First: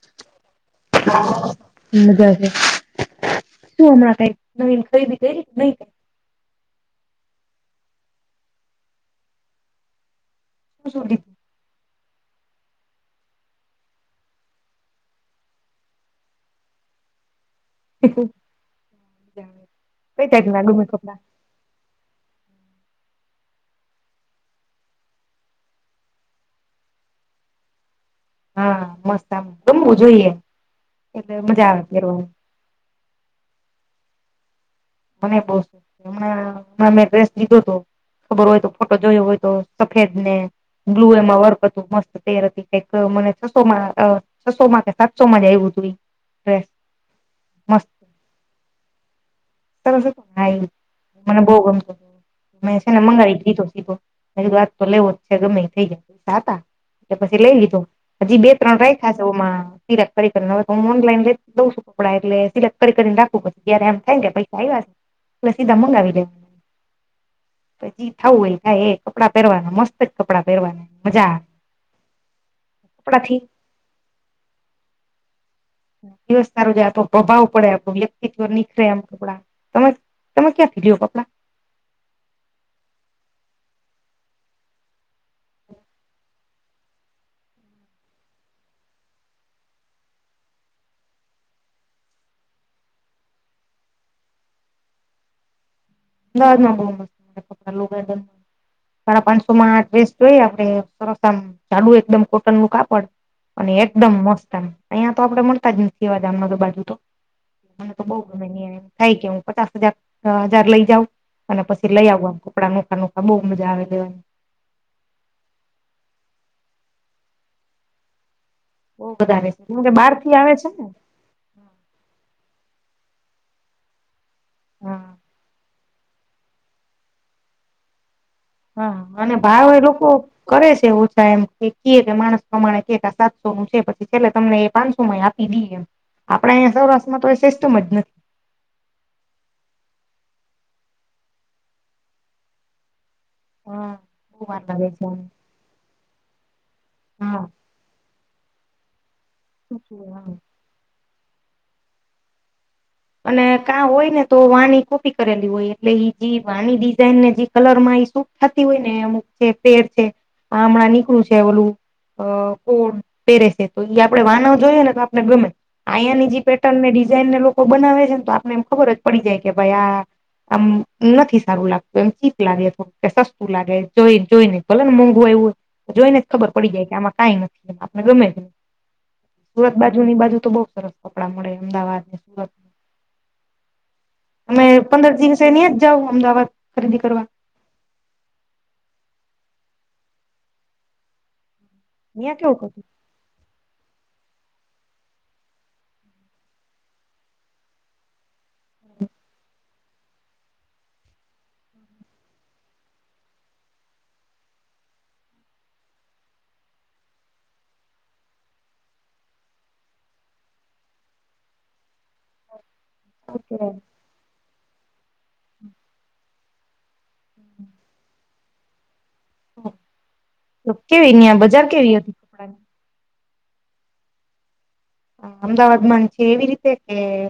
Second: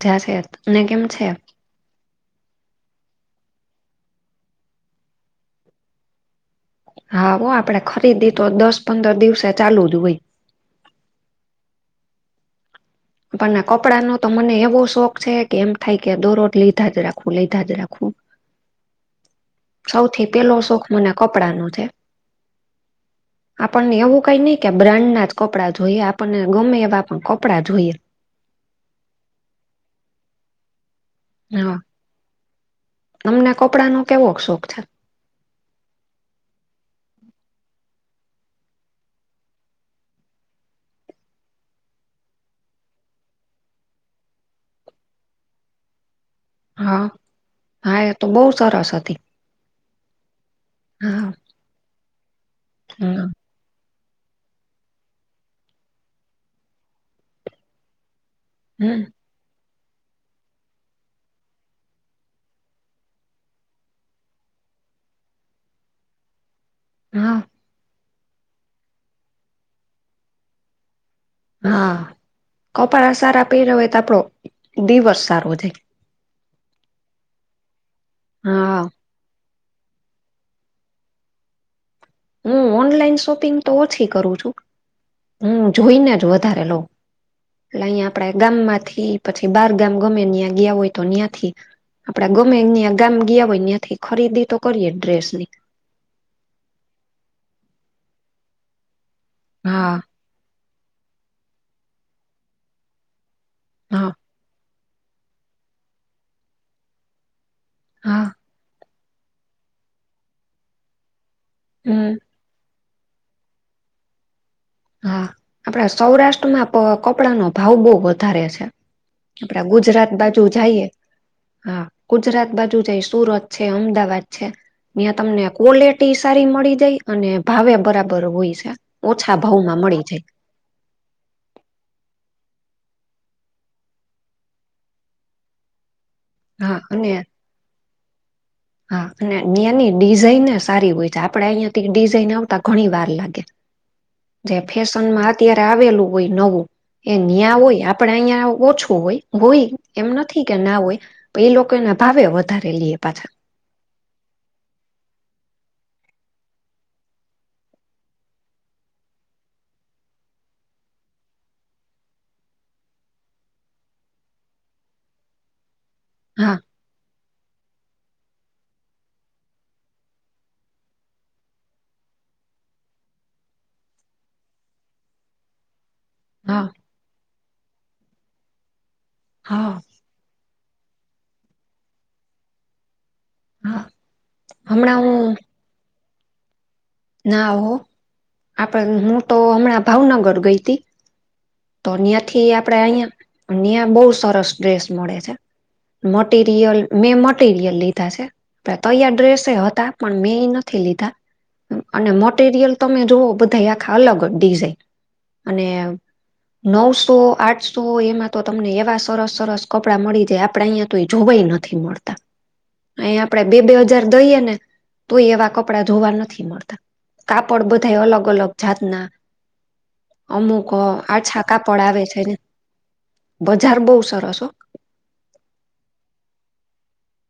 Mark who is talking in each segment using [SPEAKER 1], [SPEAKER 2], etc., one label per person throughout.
[SPEAKER 1] જ છે અને કેમ છે.
[SPEAKER 2] મજા છે. શું હમણાં કઈ નવીન કઈ ઈન્કાયરી કયરી કે નય.
[SPEAKER 1] હા હો આપડે ખરીદી તો દસ પંદર દિવસે ચાલુ જ હોય.
[SPEAKER 2] સુધી
[SPEAKER 1] પણ કપડાં નો તો મને એવો શોખ છે કે એમ થાય કે દરોજ લીધા જ રાખવું લીધા જ રાખું.
[SPEAKER 2] [unintelligible] હા જવે
[SPEAKER 1] સૌથી પેલો શોખ મને કપડા નો છે. આપણને એવું કઈ નઈ કે બ્રાન્ડના જ કપડાં જોઈએ. આપણને ગમે એવા કપડાં જોઈએ.
[SPEAKER 2] હા મસ્ત આ ગમવું જોઈએ એટલે મજા
[SPEAKER 1] હા
[SPEAKER 2] આવે પેરવાની
[SPEAKER 1] તમને કપડાં નો કેવો શોખ છે?
[SPEAKER 2] મને યે બો સુખ છે હમણાં હમણાં મેં ડ્રેસ લીધો તો ખબર હોય તો ફોટો જોયો હોય તો સફેદ ને બ્લુ એમાં વર્ક હતું મસ્ત પેયરો કે કઈક મને છસો માં છસો માં કે સાતસો માં જા આયવું તું એ.
[SPEAKER 1] હા હા એ તો બો સરસ હતી.
[SPEAKER 2] તમે જોતો હા ઈ
[SPEAKER 1] હા
[SPEAKER 2] મને બો ગમતો તો. મેં છે ને
[SPEAKER 1] હા
[SPEAKER 2] મંગાવી લીધો સીધો મે કીધું આજ તો લેવો જ છે ગમે ઈ થઈ જાય હતા. એ પછી લઈ લીધો હજી બે ત્રણ
[SPEAKER 1] હમ
[SPEAKER 2] રાયખા છે ઓમાં સિલેક્ટ કરીને હવે તો હું ઓનલાઈન લ જઉ છું કપડા એટલે સિલેક્ટ કરીને રાખું પછી જયારે એમ થાય કે ભાઈ વાત પસી સીધા મંગાવી લવ.
[SPEAKER 1] હા.
[SPEAKER 2] પછી જે થવું હોય થાય એ કપડાં પહેરવાના મસત જ કપડાં પહેરવાના મજા આવે.
[SPEAKER 1] હા કપડા
[SPEAKER 2] કપડાથી
[SPEAKER 1] સારા પેયરા હોય તો આપડો દિવસ સારો જાય.
[SPEAKER 2] દિવસ સારો જાય તો આપડો પ્રભાવ સારો પડે વ્યક્તિર
[SPEAKER 1] હા
[SPEAKER 2] નીખરેે એમ કપડાં. તમે તમે ક્યાં થી લીયો કપડાં?
[SPEAKER 1] હું ઓનલાઈન શોપિંગ તો ઓછી કરું છું. હું જોઈને જ વધારે લઉં. એટલે અહીંયા આપડા ગામ માંથી પછી બાર ગામ ગમે ત્યાં ગયા હોય તો ત્યાંથી. આપડા ગમે યાં ગામ ગીયા હોય ત્યાંથી ખરીદી તો કરીએ ડ્રેસ ની.
[SPEAKER 2] અમદાવાદ માં બો મસ્ત મળે કપડા સાડા પાંન સો માં
[SPEAKER 1] હા
[SPEAKER 2] ડ્રેસ કેવુ આપણે સરસ આમ જાડુ એકદમ કોટન નું કાપડ અને
[SPEAKER 1] હા
[SPEAKER 2] એકદમ મસ્ત આમ અહીયાં તો આપડે મળતા જ નથી આ ગામડા બાજુ તો મને તો બો
[SPEAKER 1] હા
[SPEAKER 2] ગમે ત્યાં થાય કે હું પચાસ હજાર હજાર લઈ જાઉં અને પછી લઈ
[SPEAKER 1] હમ
[SPEAKER 2] આવું આમ કપડા નુ આ બો મજા આવે એમ
[SPEAKER 1] હા આપડા સૌરાષ્ટ્રમાં તો કપડા નો ભાવ બો વધારે છે.
[SPEAKER 2] બહુ બધા રહેશે
[SPEAKER 1] આપડા
[SPEAKER 2] કેમ કે
[SPEAKER 1] ગુજરાત
[SPEAKER 2] બહાર થી
[SPEAKER 1] બાજુ
[SPEAKER 2] આવે છે
[SPEAKER 1] જાઈએ
[SPEAKER 2] ને
[SPEAKER 1] હા ગુજરાત બાજુ જાય સુરત છે, અમદાવાદ છે
[SPEAKER 2] હા
[SPEAKER 1] ત્યાં તમને કોલેટ કોલેટી સારી મળી જાય અને ભાવે બરાબર હોય છે.
[SPEAKER 2] હા અને
[SPEAKER 1] ઓછા
[SPEAKER 2] ભાવ
[SPEAKER 1] ભાવમાં
[SPEAKER 2] એ
[SPEAKER 1] મળી
[SPEAKER 2] લોકો
[SPEAKER 1] જાય
[SPEAKER 2] કરે છે ઓછા એમ કે ઈ કે માણસ પ્રમાણે કે સાતસો નું છે પછી છેલ્લે તમને એ પાંન સો માં આપ આપી દી એમ આપડા અહીંયા
[SPEAKER 1] હા અને
[SPEAKER 2] સૌરાષ્ટ્રમાં તો સિસ્ટમ જ નથી.
[SPEAKER 1] હા, અને તની ડિઝાઇન સારી હોય છે, આપડે અહિયાથી ડિઝાઇન આવતા, ઘણી વાર લાગે.
[SPEAKER 2] હા બહુ
[SPEAKER 1] જે
[SPEAKER 2] વાર લાગે છે
[SPEAKER 1] ફેશનમાં અત્યારે આવેલું હોય નવું. એ
[SPEAKER 2] હા
[SPEAKER 1] નયા હોય, આપડે અહિયાં ઓછું હોય, એમ નથી. ના હોય, તો એ લોકોના ભાવે વધારે લઈએ પાછું.
[SPEAKER 2] અને કા હોય ને, તો વાની કોપી કરેલી હોય, એટલે ઈ જે વાની ડિઝઇન ને જે કલર માં ઈ શું? થતી હોય ને, અમુક છે, પેર છે, હમણાં નીકળું છે, ઓલું. અ, કોડ પેરેસે તો એઈ આપડે વાના જોઈએ ને, તો આપને ગમે. અહીંયાની જે
[SPEAKER 1] હા
[SPEAKER 2] પેટર્ન ને ડિઝાઇન ને, લોકો બનાવે છે ને, તો આપને એમ ખબર જ પડી જાય કે, ભાઈ, આ. આમ નથી સારું લાગતું, એમ ચીપ લાગે, થોડું સસ્તું લાગે, જોઈ જોઈને ભલે ને, મોંઘું આવવું હોય. જોઈને જ ખબર
[SPEAKER 1] હા
[SPEAKER 2] પડી જાય કે, આમાં કઈ નથી, એ આપને ગમે છે,
[SPEAKER 1] હા
[SPEAKER 2] સુરત બા બાજુની બાજુ તો બહુ સરસ કપડા મળે, અમદાવાદ ને, સુરતને.
[SPEAKER 1] હા
[SPEAKER 2] અમે
[SPEAKER 1] હમણાં
[SPEAKER 2] પંદર
[SPEAKER 1] હું
[SPEAKER 2] દિવસેની જ જાવ, અમદાવાદ ખરીદી કરવા.
[SPEAKER 1] ના, હો, આપડે હું તો હમણાં ભાવનગર ગઈ હતી. તો
[SPEAKER 2] ન્યાં
[SPEAKER 1] અહીયાંથી
[SPEAKER 2] કેવું
[SPEAKER 1] આપણેે, અહીં, અહીંયા બહુ સરસ ડ્રેસ મળે છે. મટીરિયલ મેં મટીરિયલ લીધા છે. પ તૈયાર ડ્રેસે હતા પણ મેં એ નથી લીધા. અને મટેરિયલ તમે જોવો બધા આખા અલગ જ ડિઝઇન અને. નવસો આઠસો એમાં તો તમને એવા સરસ સરસ કપડાં મળી જાય આપડે અહીંયા. તો એ જોવા નથી મળતો. આ આપણેે બે બે
[SPEAKER 2] હતું
[SPEAKER 1] હજાર દઈએ ને તોય એવા કપડા જોવા નથી મળતા. કાપડ બધા અલગ અલગ જાતના અમુક
[SPEAKER 2] તો કેવી ન્યાં
[SPEAKER 1] આછા
[SPEAKER 2] બજાર
[SPEAKER 1] કાપડ
[SPEAKER 2] કેવી
[SPEAKER 1] આવે
[SPEAKER 2] હતી
[SPEAKER 1] છે. ને
[SPEAKER 2] કપડાની
[SPEAKER 1] બજાર બહુ સરસ હો.
[SPEAKER 2] હા અમદાવાદ માં છે એવી રીતે એ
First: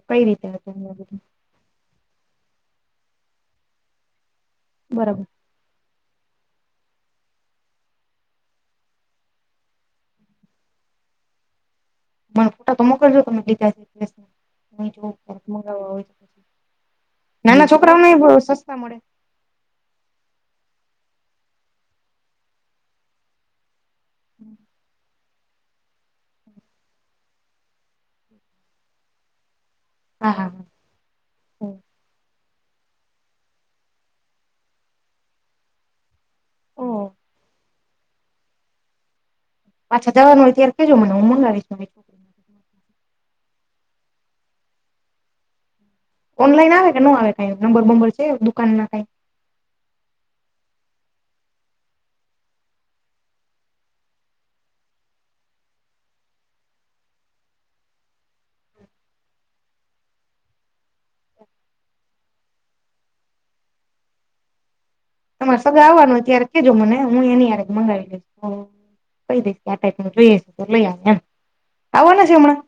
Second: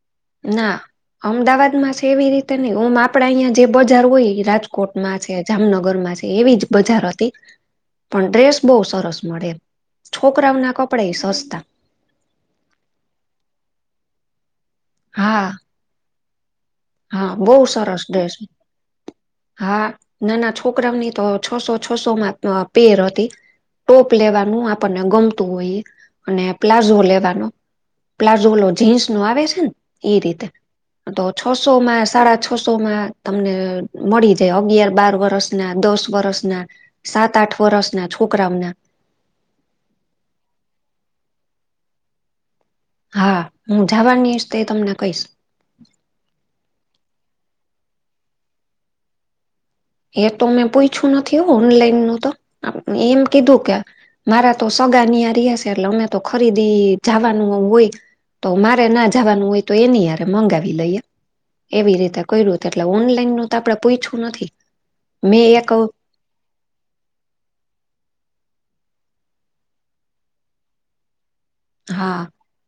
[SPEAKER 2] કઈ રીતે હતું
[SPEAKER 1] ના
[SPEAKER 2] ન્યાં બધું?
[SPEAKER 1] અમદાવાદ માં છે એવી રીતે નહીં ઓમ આપડા અહીંયા જે બજાર હોય એ રાજકોટમાં
[SPEAKER 2] બરાબર
[SPEAKER 1] છે. જામનગર માં છે. એવી જ બજાર હતી પણ ડ્રેસ બહુ સરસ મળે છોકરાઓ ના કપડા સસ્તા
[SPEAKER 2] મને ફોટા તો મોકલજો તમે લીધા છે
[SPEAKER 1] હા
[SPEAKER 2] [unintelligible]
[SPEAKER 1] હા બહુ
[SPEAKER 2] નાના છોકરાઓ
[SPEAKER 1] સરસ
[SPEAKER 2] ને
[SPEAKER 1] ડ્રેસ
[SPEAKER 2] સસ્તા મળે
[SPEAKER 1] હા નાના છોકરાઓની તો છસો છસો માં પેર હતી ટોપ લેવાનું આપણને ગમતું હોય. અને પ્લાઝો લેવાનો પ્લાઝો ઓલો જીન્સ નો આવે છે ને ઈ
[SPEAKER 2] હા
[SPEAKER 1] રીતે
[SPEAKER 2] હા
[SPEAKER 1] તો છસો
[SPEAKER 2] હા
[SPEAKER 1] માં સાડા છસો માં તમને મળી જાય અગિયાર બાર વર્ષ ના દસ વર્ષ
[SPEAKER 2] ઓહ,
[SPEAKER 1] સાત આઠ વર્ષ ના છોકરાઓના
[SPEAKER 2] પાછા જવાનું હોય ત્યારે કેજો મને હું મંગાવીશ છોકરીને
[SPEAKER 1] હા હું જવાની તો તમને કહીશ
[SPEAKER 2] ઓનલાઈન આવે કે ન આવે કઈ નંબર બબર છે. દુકાન ના કઈ
[SPEAKER 1] એ તો મેં પૂછ્યું નથી ઓનલાઈન નું તો એમ કીધું કે મારા તો સગા રહે છે. એટલે અમે તો ખરીદી જાવાનું હોય તો મારે ના જવાનું હોય તો એની હારે મંગાવી લઈએ. એવી રીતે કર્યું એટલે ઓનલાઈન નું તો આપડે પૂછયું નથી મેં
[SPEAKER 2] તમારે
[SPEAKER 1] એક
[SPEAKER 2] સગા આવવાના ત્યારે કેજો મને હું એની હારે જ મંગાવી લઈશ કહી દેશ આ ટાઈપ જોઈએ છે તો લઈ આવે એમ
[SPEAKER 1] હા
[SPEAKER 2] આવવાના છે હમણાં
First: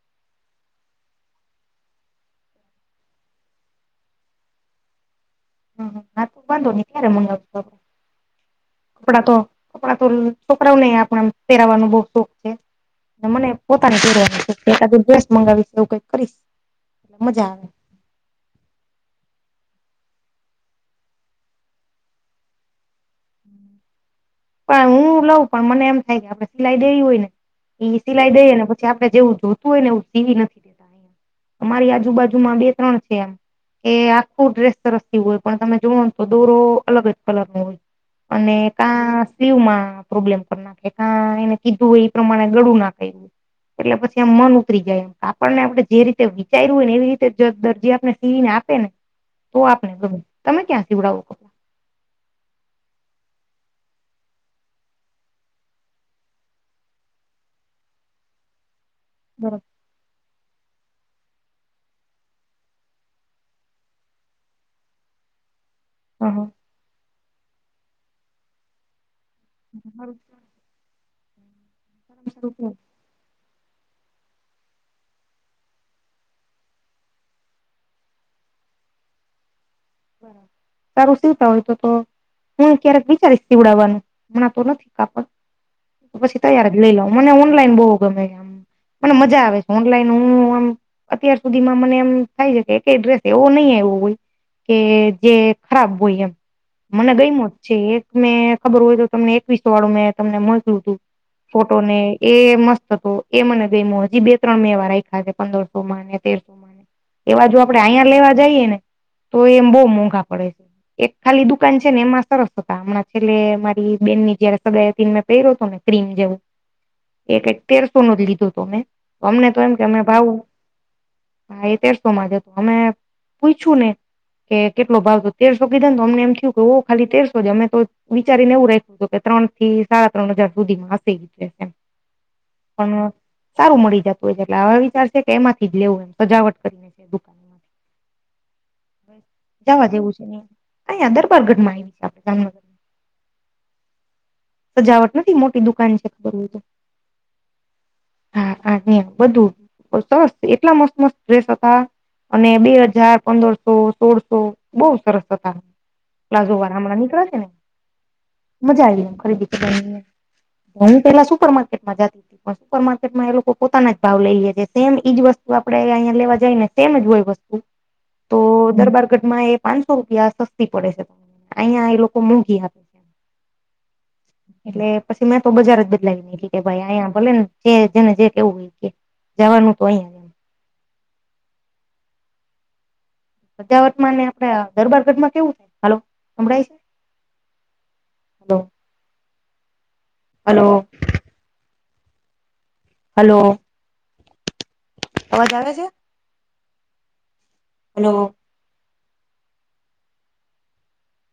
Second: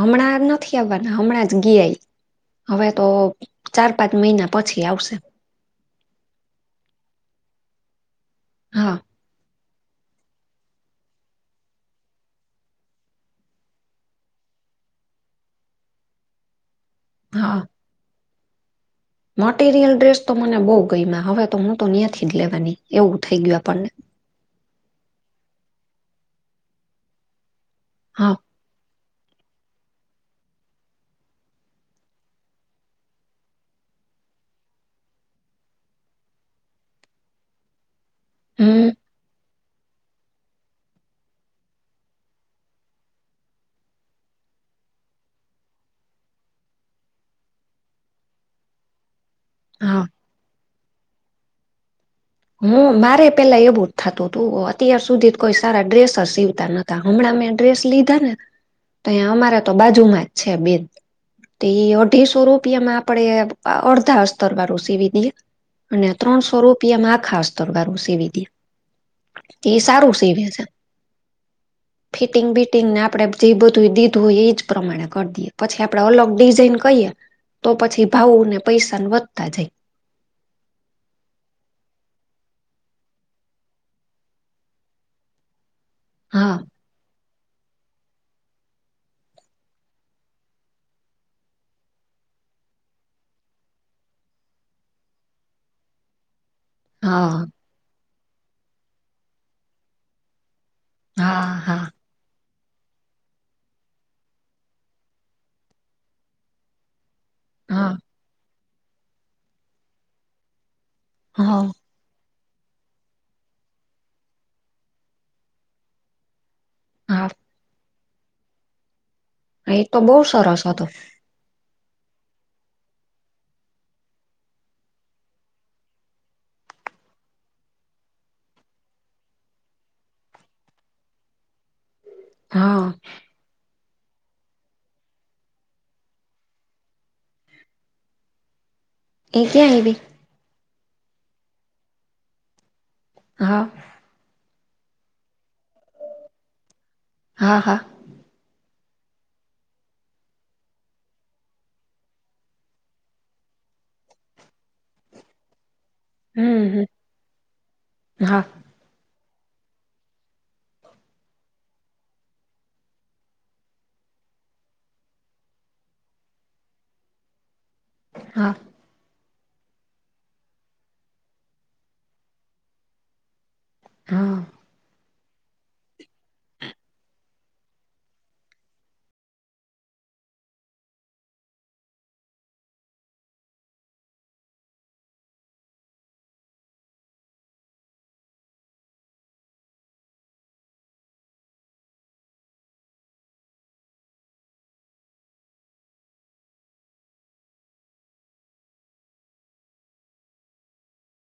[SPEAKER 1] હમણાં નથી આવવાના હમણાં ગયા હવે તો ચાર પાંચ મહિના પછી આવશે.
[SPEAKER 2] હા તો વાંધો નહી ક્યારે મંગાવું
[SPEAKER 1] હા
[SPEAKER 2] કપડા તો કપડાં તો છોકરાઓ ને આપણાને પહેરાવવાનો બહુ શોખ છે. મને પોતાને પેરવાનો [unintelligible] ડ્રેસ મંગાવી લઉ એવું કઈક કરી મજા
[SPEAKER 1] હા
[SPEAKER 2] આવે
[SPEAKER 1] મટીરિયલ ડ્રેસ તો મને બહુ ગમ્યા હવે તો હું તો ન્યાંથી જ લેવાની એવું થઇ ગયું આપણને.
[SPEAKER 2] પણ હું લઉં પણ મને એમ થાય ગયા સિલાઈ હોય ને એ સિલાઈ
[SPEAKER 1] હા
[SPEAKER 2] દઈને આપડે જેવું જોતું હોય ને એવું સીવી નથી દેતા અહીં અમારી આજુબાજુમાં બે ત્રણ છે. એમ એ આખું ડ્રેસ સરસ સિવું હોય પણ તમે જોવો ને તો દોરો અલગ જ કલર નો હોય. અને
[SPEAKER 1] હમ
[SPEAKER 2] કા શીવમા પ્રોબ્લેમ પણ નાખે એને કીધુંય એ પ્રમાણે ગળું નાખે એટલે પછી આમ મન ઉતરી જાય આપણને આપણે જે રીતે વિચાર્યું હોય ને એવી રીતે દરજી આપણ ને સીવી ને આપે ને તો આપને
[SPEAKER 1] હા
[SPEAKER 2] ગમે તમે ક્યાં સીવડાવો કપડા
[SPEAKER 1] હું મારે પેલા એવું જ થતું હતું અત્યાર સુધી જ કોઈ સારા ડ્રેસ સીવતા નથી હમણાં મેં ડ્રેસ લીધા ને તો
[SPEAKER 2] બરાબર
[SPEAKER 1] અમારા તો બાજુમાં જ છે બેન તો એ અઢીસો રૂપિયા માં આપડે અડધા અસ્તર વાળું સીવી દઈએ. અને
[SPEAKER 2] હ
[SPEAKER 1] ત્રણસો રૂપિયામાં આખા અસ્તર વાળું સીવી દે. એ સારું સીવે છે. ફિટિંગ
[SPEAKER 2] હ
[SPEAKER 1] બિટિંગ ને આપડે જે બધું દીધું હોય, એજ પ્રમાણે કરી દઈએ, પછી આપડે અલગ ડિઝઇન કહીએ. તો પછી ભાવુંને પૈસા વધતા જાય.
[SPEAKER 2] બ સારું સીવતા હોય, તો તો‌. હું ક્યારેક વિચારીશ પીવડાવવાનું, હમણાં તો નથી, કાપડ પછી
[SPEAKER 1] હા
[SPEAKER 2] તૈયાર જ લઈ લાવ. મને ઓનલાઈન બહુ ગમે, આમ મને મજા આવે છે, ઓનલાઈન હું આમ. અત્યાર સુધી માં મને એમ થાય છે કે, એક ડ્રેસ એવો નહીં આવો હોય. કે જે ખરાબ હોય, એમ મને
[SPEAKER 1] હા
[SPEAKER 2] ગઈ. એક મેં ખબર હોય તો, તમને એકવીસો વાળું મેં. તમને મળતું હતું,
[SPEAKER 1] હા
[SPEAKER 2] ફોટો
[SPEAKER 1] હા
[SPEAKER 2] ને એ મસ્ત. તો એ મને ગઈ, હજી બે મ-ત્રણ મે એવા રાખ્યા છે, પંદરસો માં તેરસો માં. ને. એવા જો આપડે
[SPEAKER 1] હા
[SPEAKER 2] અહીંયા લેવા જઈએ ને, તો એમ બહુ મોંઘા પડે છે, એક ખાલી
[SPEAKER 1] હા
[SPEAKER 2] દુકાન. ને એમાં સરસ હતા, હમણાં છેલ્લે મારી બેન ની જયારે સગાય હતી, મેં પહેરયો હતો ને, ક્રીમ જેવું.
[SPEAKER 1] હા
[SPEAKER 2] એ કક તેરસો નો જ લીધો હતો, મેમે અમને તો એમ
[SPEAKER 1] એ
[SPEAKER 2] કે અમે
[SPEAKER 1] બહુ
[SPEAKER 2] ભાવું.
[SPEAKER 1] સરસ હતો
[SPEAKER 2] હા, એ તેરસો માં જ તો, અમે પૂછુ ને. કે કેટલો ભાવ તો તેરસો કીધા, તો અમને એમ થયું કે, ઓ ખાલી તેરસો જ અમે તો. વિચારીને એવું રાખું હતું, કે ત્રણ થી સાડા ત્રણ હજાર સુધીમાં હસી.
[SPEAKER 1] હા
[SPEAKER 2] પણ સારું મળી જતું હોય છે, એટલે આવા વિચાર છે કે, એમાંથી જ લેવું, એમ સજાવટ કરી. દુકાનમાં.
[SPEAKER 1] એ ક્યાં
[SPEAKER 2] જવા
[SPEAKER 1] એવી
[SPEAKER 2] જેવું છે, અં દરબાર ગઢ માં આવી છે, આપડે જામનગર.
[SPEAKER 1] હા.
[SPEAKER 2] સજાવટ નથી, મોટી દુકાન છે, ખબર.
[SPEAKER 1] હા, હા.
[SPEAKER 2] હા, હા, બધું સરસ. એટલા મસ્ત-મસ્ત ડ્રેસ હતા. અને બે હજાર પંદરસો, સોળસો બઉુ સરસ હતા. પ્લાઝો
[SPEAKER 1] હમ
[SPEAKER 2] વારામણા નીકળે છે ને,
[SPEAKER 1] હા
[SPEAKER 2] મજા આઈ એ ખરીદી. હું પેલા સુપર માર્કેટમાં જતી. પણ સુપર માર્કેટમાં એ લોકો પોતાના જ ભાવ લઈએે છે, સેમ ઈજ વસ્તુ આપડે અહિયા લેવા જાય ને. તેમ જ હોય વસ્તુ, તો
[SPEAKER 1] હા
[SPEAKER 2] દરબ માં એ પાંચસો રૂપિયા સસ્તી પડે છે ને, અહિયાં એ લોકો મોંઘી આપે. છે
[SPEAKER 1] હા.
[SPEAKER 2] એટલે પછી મેં તો બજાર જ બદલાવીને, એટલી કે, ભાઈ, અહીંયા ભલે ને, જે જેને જે કેવું હોય કે. જવાનું તો અહીંયા. સજાવટ માં ને, આપડા દરબાર ઘઢમાં કેવું થાય? હલો, સંભળાય છે? હલો. હલો. હલો. આવજ આવે છે. હલો.